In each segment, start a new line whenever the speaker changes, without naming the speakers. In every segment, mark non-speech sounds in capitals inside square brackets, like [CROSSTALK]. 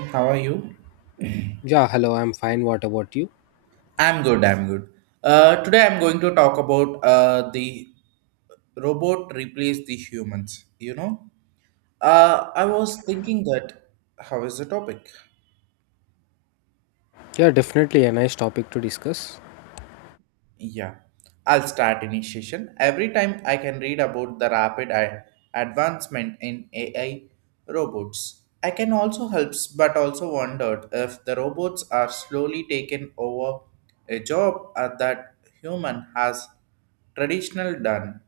How are you?
Yeah, hello, I'm fine. What about you?
I'm good. I'm good. Today I'm going to talk about the robot replace the humans. I was thinking that how is the topic?
Yeah, definitely a nice topic to discuss.
Yeah, I'll start initiation. Every time I can read about the rapid advancement in AI robots. I can also helps, but also wondered if the robots are slowly taken over a job that human has traditional done.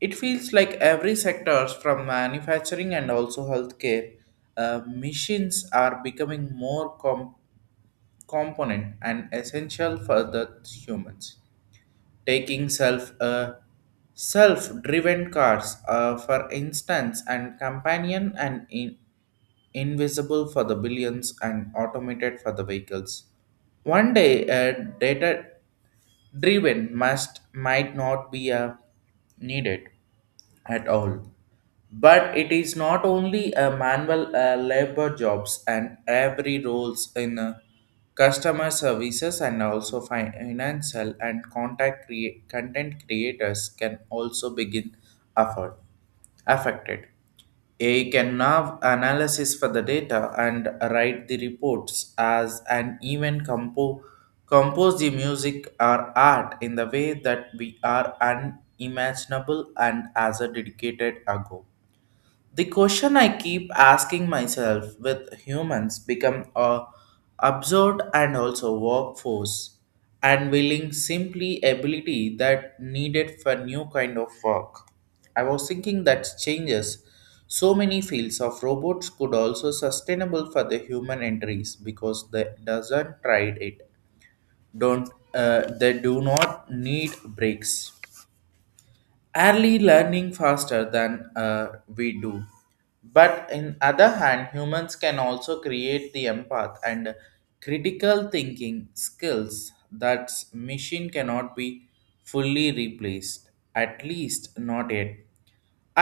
It feels like every sectors from manufacturing and also healthcare, machines are becoming more component and essential for the humans taking self driven cars for instance and companion and in invisible for the billions and automated for the vehicles. One day, a data driven must might not be needed at all. But it is not only a manual labor jobs and every roles in customer services and also financial and contact content creators can also begin afford affected. AI can now analysis for the data and write the reports as and even compose the music or art in the way that we are unimaginable and as a dedicated ago. The question I keep asking myself with humans become a absurd and also workforce and willing simply ability that needed for new kind of work. I was thinking that changes so many fields of robots could also sustainable for the human entries because they doesn't tried it don't they do not need breaks, early learning faster than we do, but in other hand humans can also create the empath and critical thinking skills that machine cannot be fully replaced, at least not yet.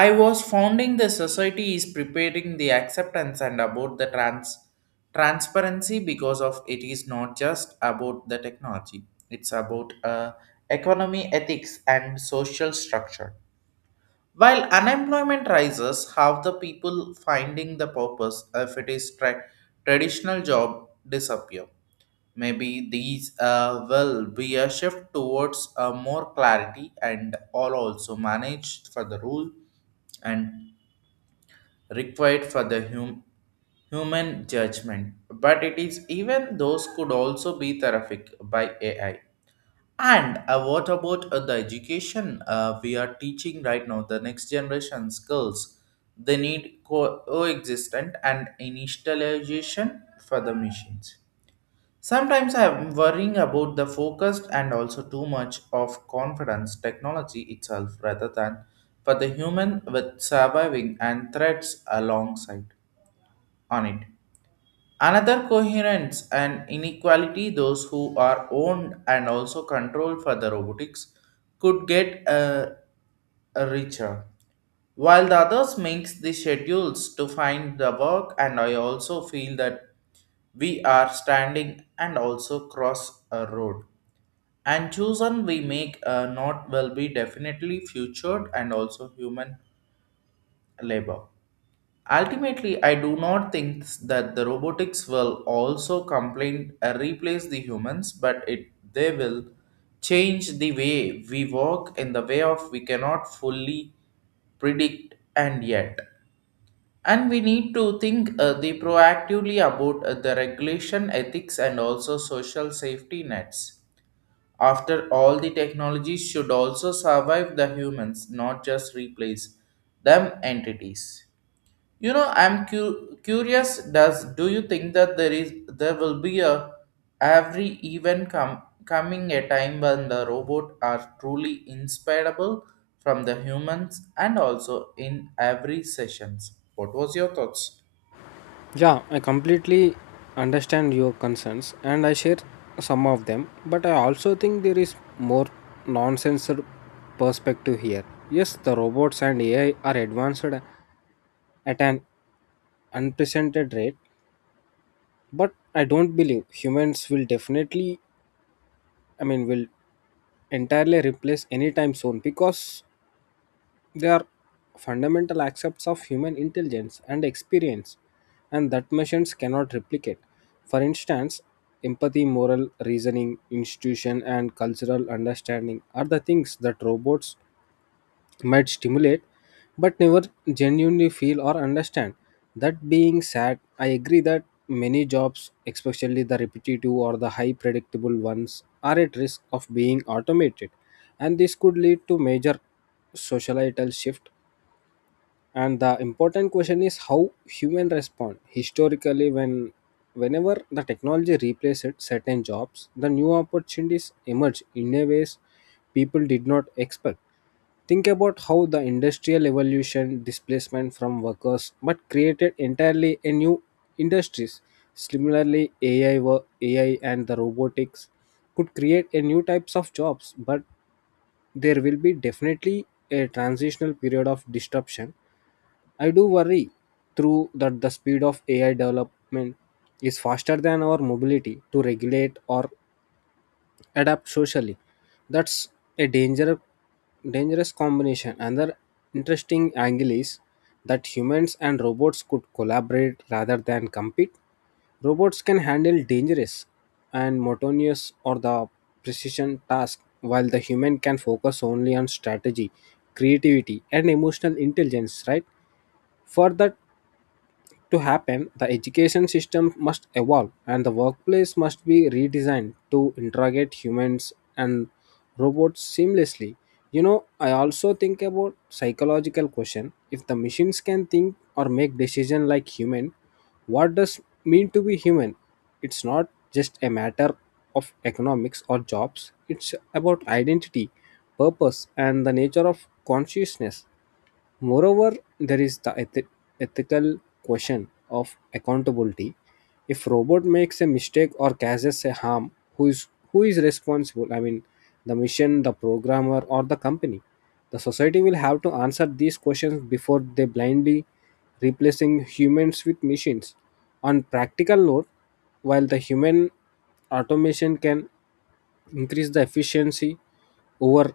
I was founding the society is preparing the acceptance and about the transparency, because of it is not just about the technology. It's about economy, ethics, and social structure, while unemployment rises, how the people finding the purpose if it is traditional job disappear? Maybe these will be a shift towards more clarity and all also managed for the rule and required for the human judgment. But it is even those could also be terrific by AI, and what about the education we are teaching right now? The next generation skills they need coexistent and initialization for the machines. Sometimes I am worrying about the focused and also too much of confidence technology itself rather than for the human with surviving and threats alongside on it. Another coherence and inequality, those who are owned and also controlled for the robotics could get richer, while the others makes the schedules to find the work, and I also feel that we are standing and also cross a road, and chosen we make not will be definitely featured and also human labor. Ultimately, I do not think that the robotics will also complain replace the humans, but it they will change the way we work in the way of we cannot fully predict and yet. And we need to think the proactively about the regulation, ethics, and also social safety nets. After all, the technologies should also survive the humans, not just replace them entities. I'm curious. Does do you think that there will be a every event coming a time when the robot are truly inseparable from the humans and also in every sessions? What was your thoughts?
Yeah, I completely understand your concerns and I share some of them, but I also think there is more nonsense perspective here. Yes, the robots and AI are advanced at an unprecedented rate, but I don't believe humans will definitely, will entirely replace anytime soon because they are fundamental aspects of human intelligence and experience, and that machines cannot replicate. For instance, empathy, moral reasoning, institution, and cultural understanding are the things that robots might stimulate but never genuinely feel or understand. That being said, I agree that many jobs, especially the repetitive or the high predictable ones, are at risk of being automated, and this could lead to major societal shift. And the important question is how human respond historically. Whenever the technology replaces certain jobs, the new opportunities emerge in a ways people did not expect. Think about how the industrial evolution displacement from workers but created entirely a new industries. Similarly, AI and the robotics could create a new types of jobs, but there will be definitely a transitional period of disruption. I do worry through that the speed of AI development is faster than our mobility to regulate or adapt socially. That's a dangerous combination. Another interesting angle is that humans and robots could collaborate rather than compete. Robots can handle dangerous and monotonous or the precision task, while the human can focus only on strategy, creativity and emotional intelligence, right? For that to happen, the education system must evolve and the workplace must be redesigned to integrate humans and robots seamlessly. You know, I also think about psychological question. If the machines can think or make decision like human, what does mean to be human? It's not just a matter of economics or jobs. It's about identity, purpose and the nature of consciousness. Moreover, there is the ethical question of accountability. If robot makes a mistake or causes a harm, who is responsible? I mean, the mission, the programmer, or the company. The society will have to answer these questions before they blindly replacing humans with machines. On practical note, while the human automation can increase the efficiency over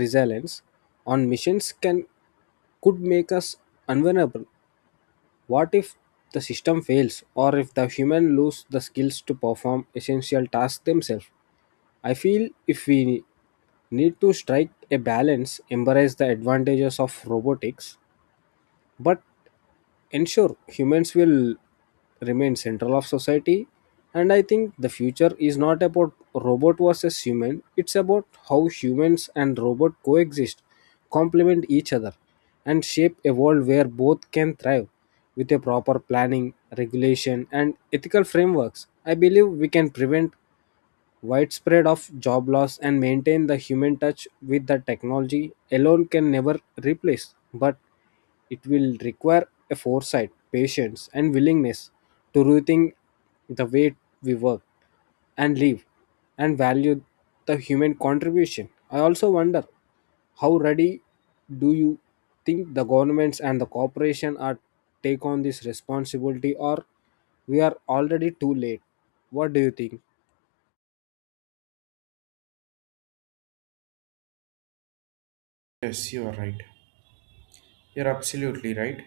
resilience on machines can could make us unvulnerable. What if the system fails, or if the human lose the skills to perform essential tasks themselves? I feel if we need to strike a balance, embrace the advantages of robotics, but ensure humans will remain central of society. And I think the future is not about robot versus human. It's about how humans and robot coexist, complement each other and shape a world where both can thrive. With a proper planning regulation and ethical frameworks, I believe we can prevent widespread of job loss and maintain the human touch with the technology alone can never replace, but it will require a foresight patience and willingness to rethink the way we work and live and value the human contribution. I also wonder how ready do you think the governments and the corporation are take on this responsibility, or we are already too late. What do you think?
Yes, you are right. You're absolutely right.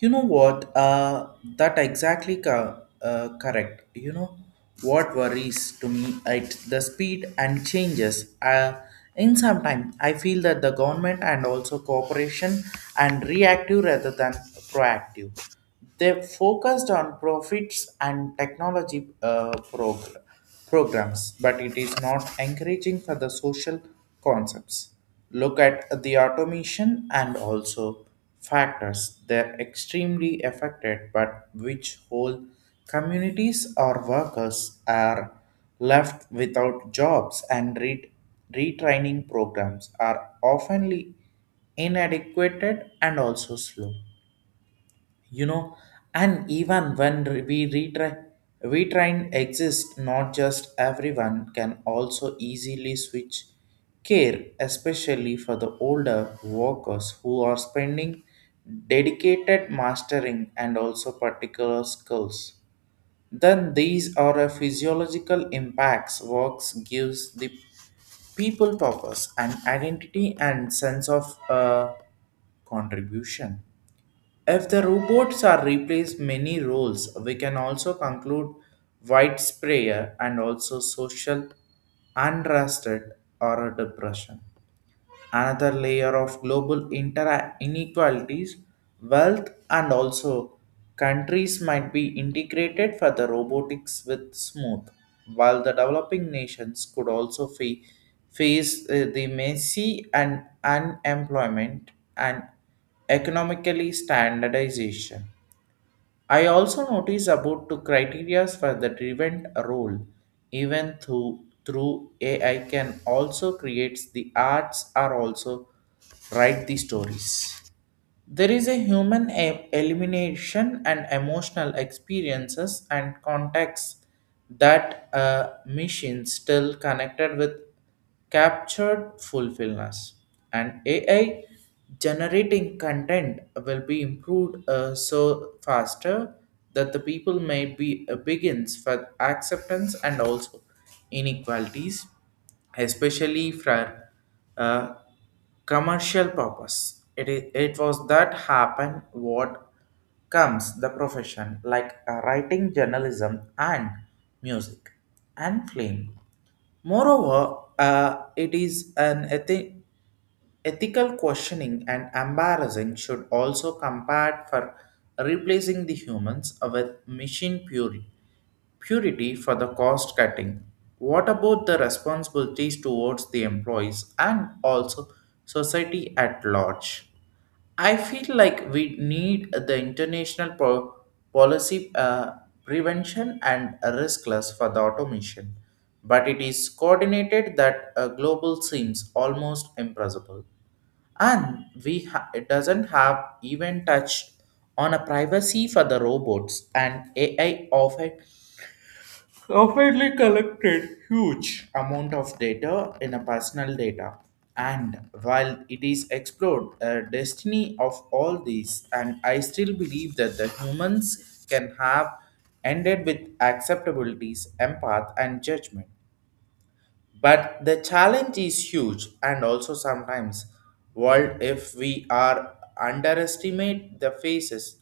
You know what? That exactly correct. You know what worries to me at the speed and changes. In some time, I feel that the government and also cooperation and reactive rather than proactive. They focused on profits and technology progress programs, but it is not encouraging for the social concepts. Look at the automation and also factors. They're extremely affected, but which whole communities or workers are left without jobs, and retraining programs are oftenly inadequate and also slow. You know and even when we try and exist, not just everyone can also easily switch care, especially for the older workers who are spending dedicated mastering and also particular skills. Then these are a physiological impacts works gives the people purpose and identity and sense of contribution. If the robots are replaced many roles, we can also conclude widespread and also social unrest or depression, another layer of global inequalities, wealth, and also countries might be integrated for the robotics with smooth, while the developing nations could also face the messy and unemployment and economically standardization. I also notice about two criteria for the driven role, even through AI can also create the arts are also write the stories. There is a human elimination and emotional experiences and contacts that a machine still connected with captured fulfillness. And AI generating content will be improved so faster that the people may be begins for acceptance and also inequalities, especially for uh, commercial purpose. It is. It was that happen what comes the profession like writing, journalism, and music and film. Moreover, it is an ethic. Ethical questioning and embarrassing should also compared for replacing the humans with machine purity for the cost cutting. What about the responsibilities towards the employees and also society at large? I feel like we need the international policy prevention and risk class for the automation, but it is coordinated that a global seems almost impossible. And it doesn't have even touched on a privacy for the robots and AI of it rapidly collected huge amount of data in a personal data, and while it is explored a destiny of all these, and I still believe that the humans can have ended with acceptabilities, empath, and judgment, but the challenge is huge and also sometimes world if we are underestimate the phases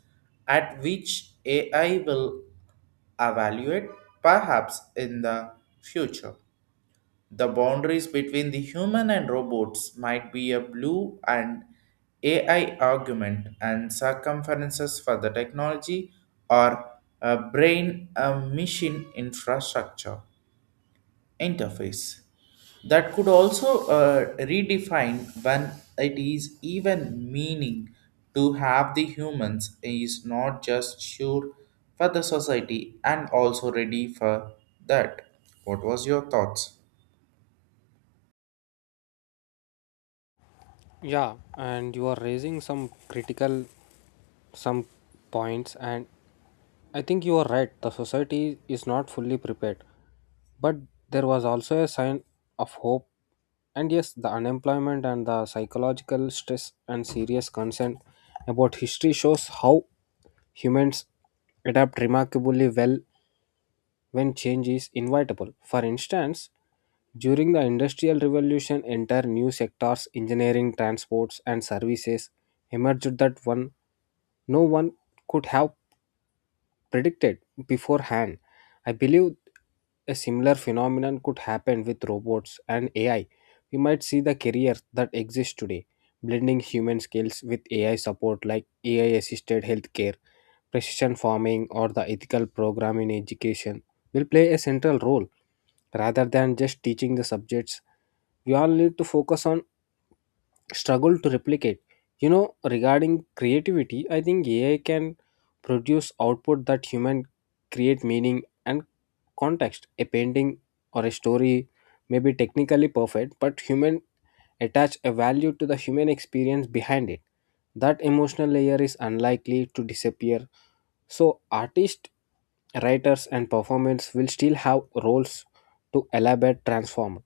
at which AI will evaluate. Perhaps in the future the boundaries between the human and robots might be a blue and AI argument and circumferences for the technology, or a brain a machine infrastructure interface that could also redefine when it is even meaning to have the humans is not just sure for the society and also ready for that. What was your thoughts?
Yeah, and you are raising some critical some points, and I think you are right. The society is not fully prepared. But there was also a sign of hope. And yes, the unemployment and the psychological stress and serious concern about history shows how humans adapt remarkably well when change is inevitable. For instance, during the Industrial Revolution, entire new sectors, engineering, transports, and services emerged that one no one could have predicted beforehand. I believe a similar phenomenon could happen with robots and AI. We might see the career that exists today, blending human skills with AI support like AI assisted healthcare, precision farming, or the ethical program in education will play a central role rather than just teaching the subjects. We all need to focus on struggle to replicate. You know, regarding creativity, I think AI can produce output that human create meaning and context. A painting or a story may be technically perfect, but human attach a value to the human experience behind it. That emotional layer is unlikely to disappear. So artists, writers and performers will still have roles to elaborate transform.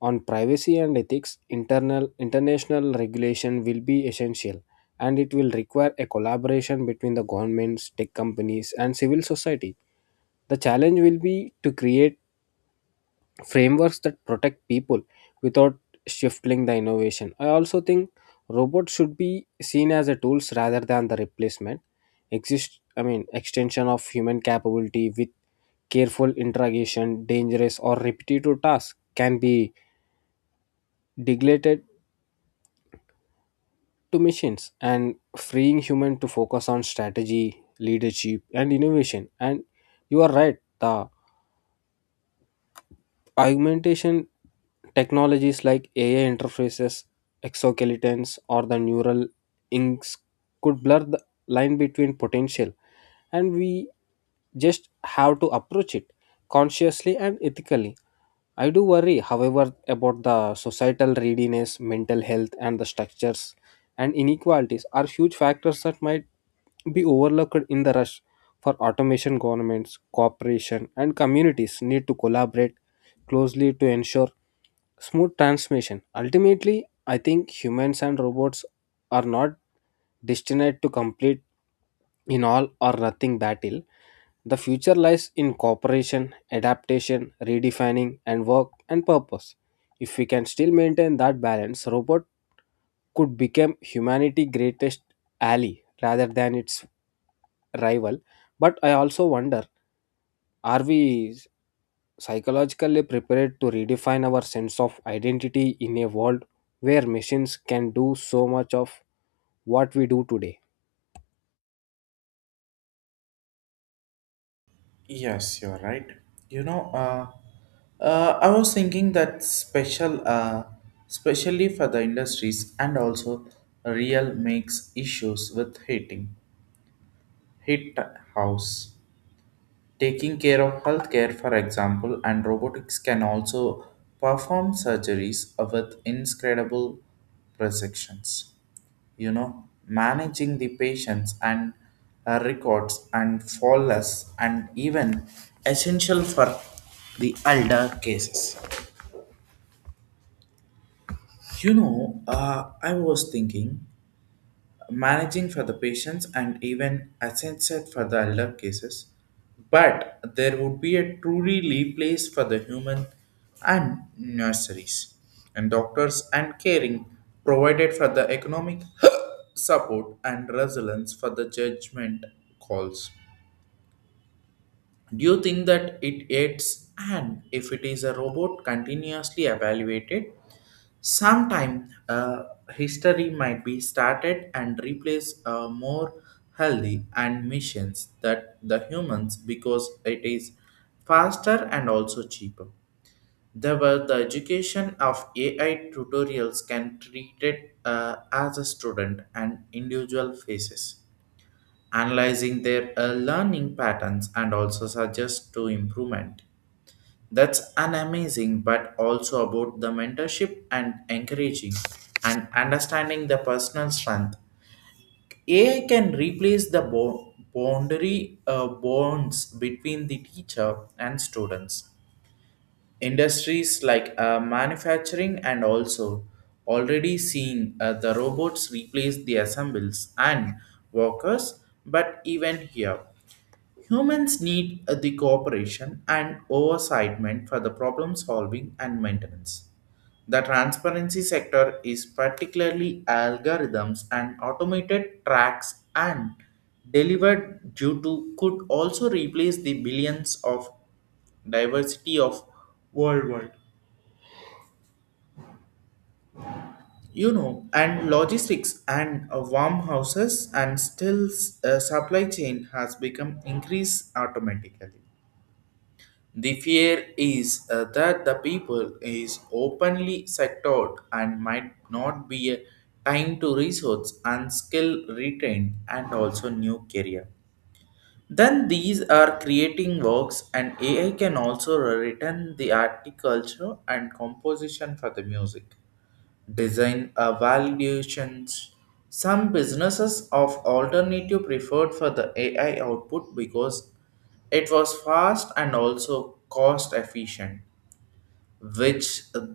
On privacy and ethics, international regulation will be essential, and it will require a collaboration between the governments, tech companies, and civil society. The challenge will be to create frameworks that protect people without stifling the innovation. I also think robots should be seen as a tools rather than the replacement. Extension of human capability with careful interrogation, dangerous or repetitive tasks can be delegated to machines and freeing human to focus on strategy leadership and innovation. And you are right, the augmentation technologies like AI interfaces, exoskeletons, or the neural inks could blur the line between potential, and we just have to approach it consciously and ethically. I do worry, however, about the societal readiness, mental health, and the structures and inequalities are huge factors that might be overlooked in the rush for automation. Governments, corporation, and communities need to collaborate closely to ensure smooth transmission. Ultimately, I think humans and robots are not destined to complete in all or nothing battle. The future lies in cooperation, adaptation, redefining, and work and purpose. If we can still maintain that balance, robot could become humanity's greatest ally rather than its rival. But I also wonder, are we psychologically prepared to redefine our sense of identity in a world where machines can do so much of what we do today?
Yes, you're right. You know uh, uh, i was thinking that special especially for the industries and also real makes issues with heat house. Taking care of healthcare, for example, and robotics can also perform surgeries with incredible precisions. Managing the patients and records and flawless and even essential for the elder cases. I was thinking managing for the patients and even asset for the elder cases, but there would be a truly leave place for the human and nurseries and doctors and caring provided for the economic [CLEARS THROAT] support and resilience for the judgment calls. Do you think that it aids, and if it is a robot continuously evaluated? Sometime history might be started and replace more healthy and missions that the humans because it is faster and also cheaper. There were the education of AI tutorials can treat it as a student and individual phases, analyzing their learning patterns and also suggest to improvement. That's an amazing, but also about the mentorship and encouraging and understanding the personal strength. AI can replace the boundary bonds between the teacher and students. Industries like manufacturing and also already seeing the robots replace the assemblers and workers, but even here. Humans need the cooperation and oversight for the problem solving and maintenance. The transparency sector is particularly algorithms and automated tracks and delivered due to could also replace the billions of diversity of worldwide. And logistics and warm houses and still supply chain has become increased automatically. The fear is that the people is openly sectored and might not be a time to resource and skill retained and also new career. Then these are creating works and AI can also return the art culture and composition for the music design evaluations. Some businesses of alternative preferred for the AI output because it was fast and also cost efficient, which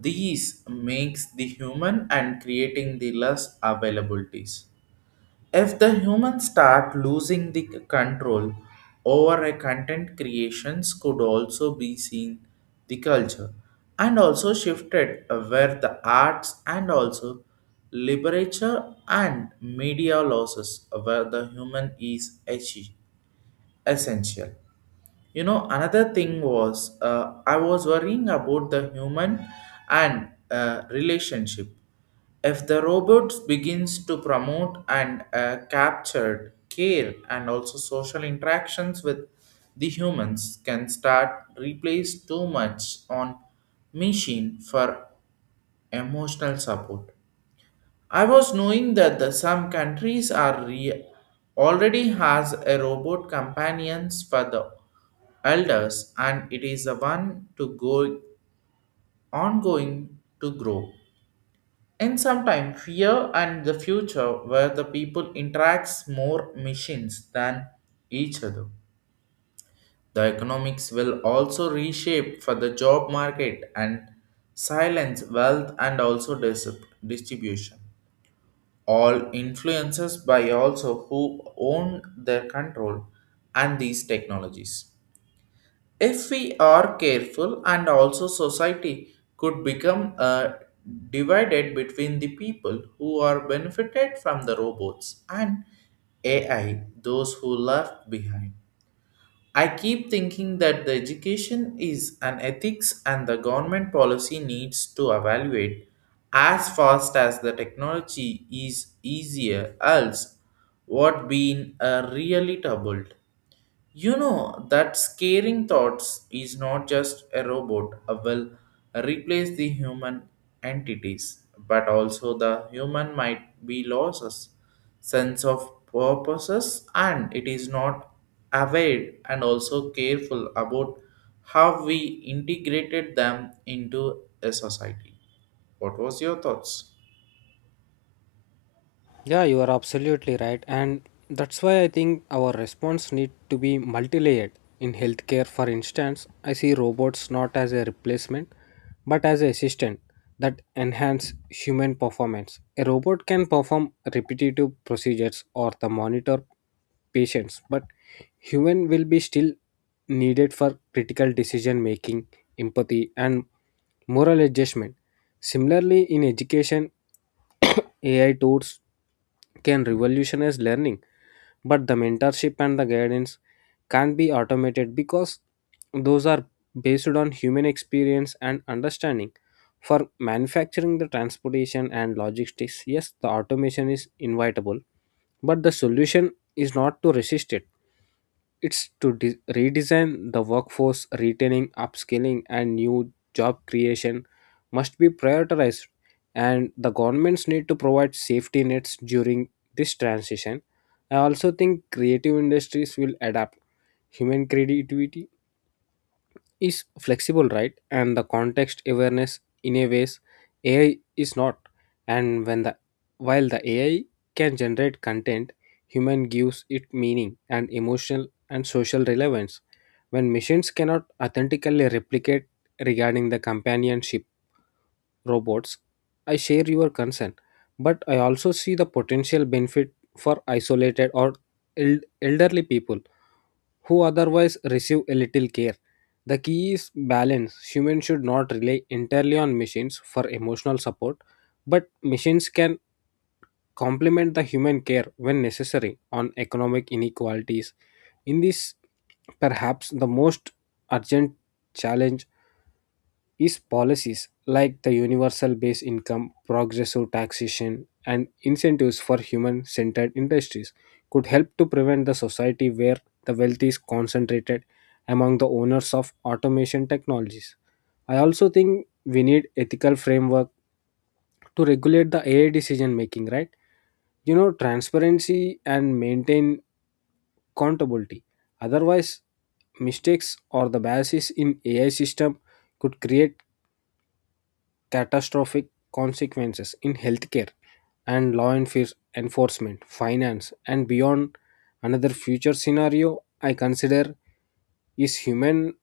these makes the human and creating the less availabilities. If the humans start losing the control over a content creations could also be seen the culture and also shifted where the arts and also literature and media losses where the human is essential. Another thing was I was worrying about the human and relationship. If the robot begins to promote and captured care and also social interactions with the humans can start replace too much on machine for emotional support. I was knowing that some countries are already has a robot companions for the elders, and it is the one to go ongoing to grow. In some time, fear and the future where the people interacts more machines than each other. The economics will also reshape for the job market and silence wealth and also distribution. All influences by also who own their control and these technologies. If we are careful and also society could become divided between the people who are benefited from the robots and AI, those who left behind. I keep thinking that the education is an ethics and the government policy needs to evaluate as fast as the technology is easier else what being really troubled. You know that scaring thoughts is not just a robot will replace the human entities, but also the human might be loses sense of purposes and it is not aware and also careful about how we integrated them into a society. What was your thoughts?
Yeah, you are absolutely right. And that's why I think our response need to be multi-layered. In healthcare, for instance, I see robots not as a replacement, but as an assistant that enhance human performance. A robot can perform repetitive procedures or the monitor patients, but human will be still needed for critical decision making, empathy, and moral adjustment. Similarly, in education, AI tools can revolutionize learning, but the mentorship and the guidance can't be automated because those are based on human experience and understanding. For manufacturing, the transportation and logistics, yes, the automation is inevitable, but the solution is not to resist it. It's to redesign the workforce. Retaining, upskilling, and new job creation must be prioritized, and the governments need to provide safety nets during this transition. I also think creative industries will adapt. Human creativity is flexible, right? And the context awareness in a ways AI is not. And when the while the AI can generate content, human gives it meaning and emotional and social relevance, when machines cannot authentically replicate. Regarding the companionship robots, I share your concern. But I also see the potential benefit for isolated or elderly people who otherwise receive a little care. The key is balance. Humans should not rely entirely on machines for emotional support, but machines can complement the human care when necessary on economic inequalities. In this, perhaps the most urgent challenge is policies like the universal base income, progressive taxation, and incentives for human centered industries could help to prevent the society where the wealth is concentrated among the owners of automation technologies. I also think we need ethical framework to regulate the AI decision making, right? You know, transparency and maintain accountability. Otherwise, mistakes or the biases in AI system could create catastrophic consequences in healthcare and law enforcement, finance, and beyond. Another future scenario I consider is human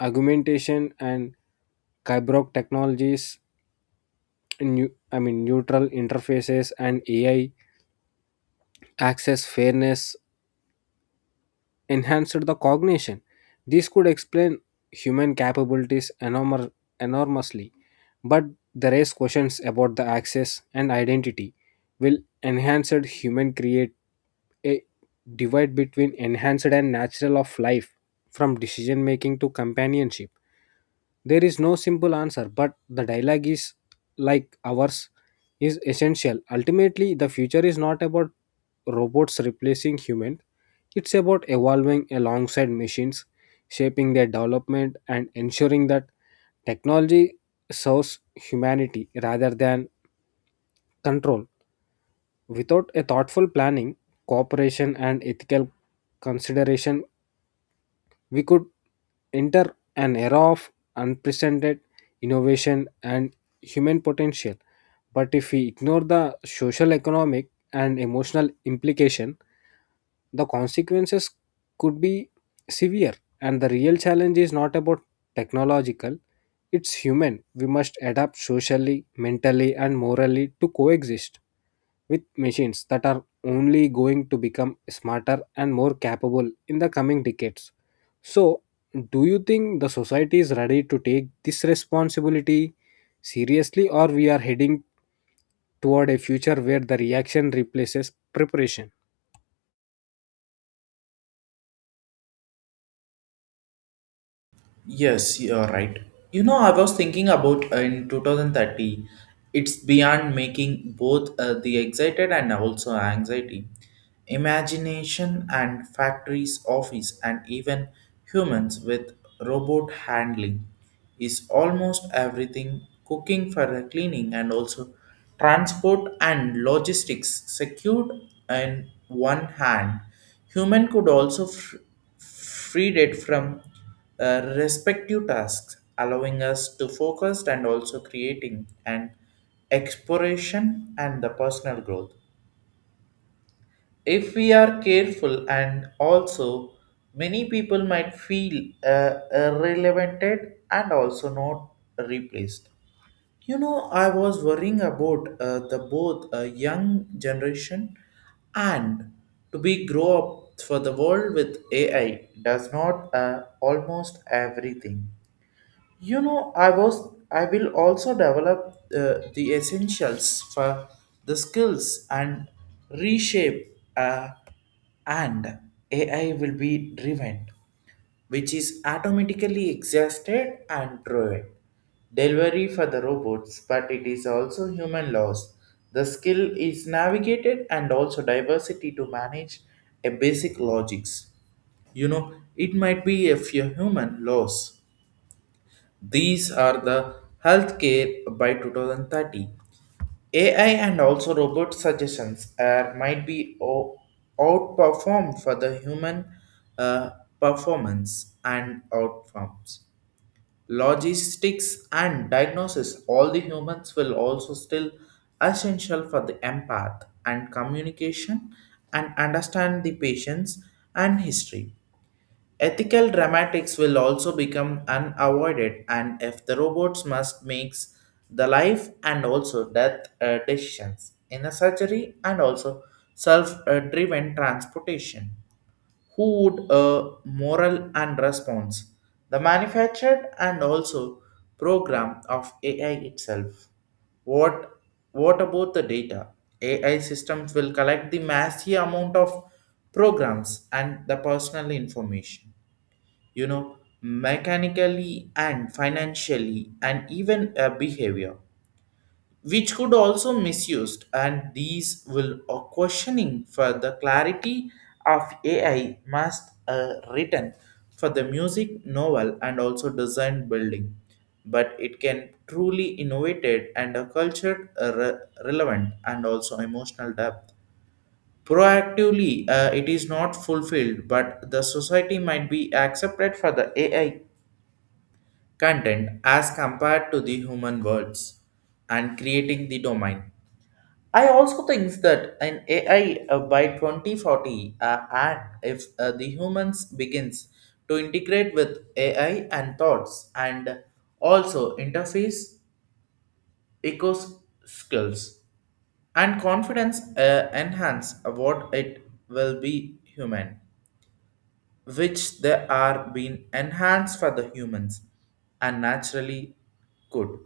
augmentation and cyborg technologies, new, I mean neutral interfaces, and AI access fairness enhanced the cognition. This could explain human capabilities enormously, but the raise questions about the access and identity. Will enhanced human create a divide between enhanced and natural of life, from decision making to companionship? There is no simple answer, but the dialogue is like ours is essential. Ultimately, the future is not about robots replacing humans. It's about evolving alongside machines, shaping their development and ensuring that technology serves humanity rather than control. Without a thoughtful planning, cooperation and ethical consideration, we could enter an era of unprecedented innovation and human potential. But if we ignore the social, economic, and emotional implication, the consequences could be severe. And the real challenge is not about technological, it's human. We must adapt socially, mentally, and morally to coexist with machines that are only going to become smarter and more capable in the coming decades. So, do you think the society is ready to take this responsibility seriously, or we are heading toward a future where the reaction replaces preparation?
Yes, you're right. You know, I was thinking about in 2030, it's beyond making both the excited and also anxiety. Imagination and factories, office, and even humans with robot handling is almost everything, cooking for the cleaning and also transport and logistics secured in one hand. Human could also freed it from respective tasks, allowing us to focus and also creating an exploration and the personal growth. If we are careful and also many people might feel irrelevanted and also not replaced. You know, I was worrying about the both young generation and to be grow up for the world with AI does not almost everything. You know, I will also develop the essentials for the skills and reshape and AI will be driven, which is automatically exhausted and driven. Delivery for the robots, but it is also human loss. The skill is navigated and also diversity to manage a basic logics. You know, it might be if your human loss these are the healthcare by 2030. AI and also robot suggestions are, might be outperformed for the human uh, performance and outcomes. Logistics and diagnosis, all the humans will also still essential for the empath and communication and understand the patients and history. Ethical dramatics will also become unavoided, and if the robots must make the life and also death decisions in a surgery and also self-driven transportation, who would moral and response the manufactured and also program of AI itself? What what about the data? AI systems will collect the massive amount of programs and the personal information, you know, mechanically and financially and even behavior, which could also misused. And these will a questioning for the clarity of AI must written for the music novel and also design building, but it can truly innovated and a cultured relevant and also emotional depth proactively it is not fulfilled but the society might be accepted for the ai content as compared to the human words and creating the domain. I also think that an AI by 2040 and if the humans begins to integrate with AI and thoughts and also interface eco skills and confidence enhance what it will be human which they are being enhanced for the humans and naturally good.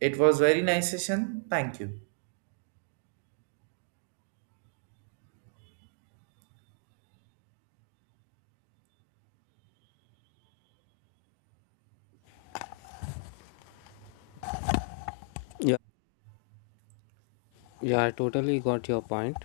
It was very nice session. Thank you.
Yeah, yeah, I totally got your point.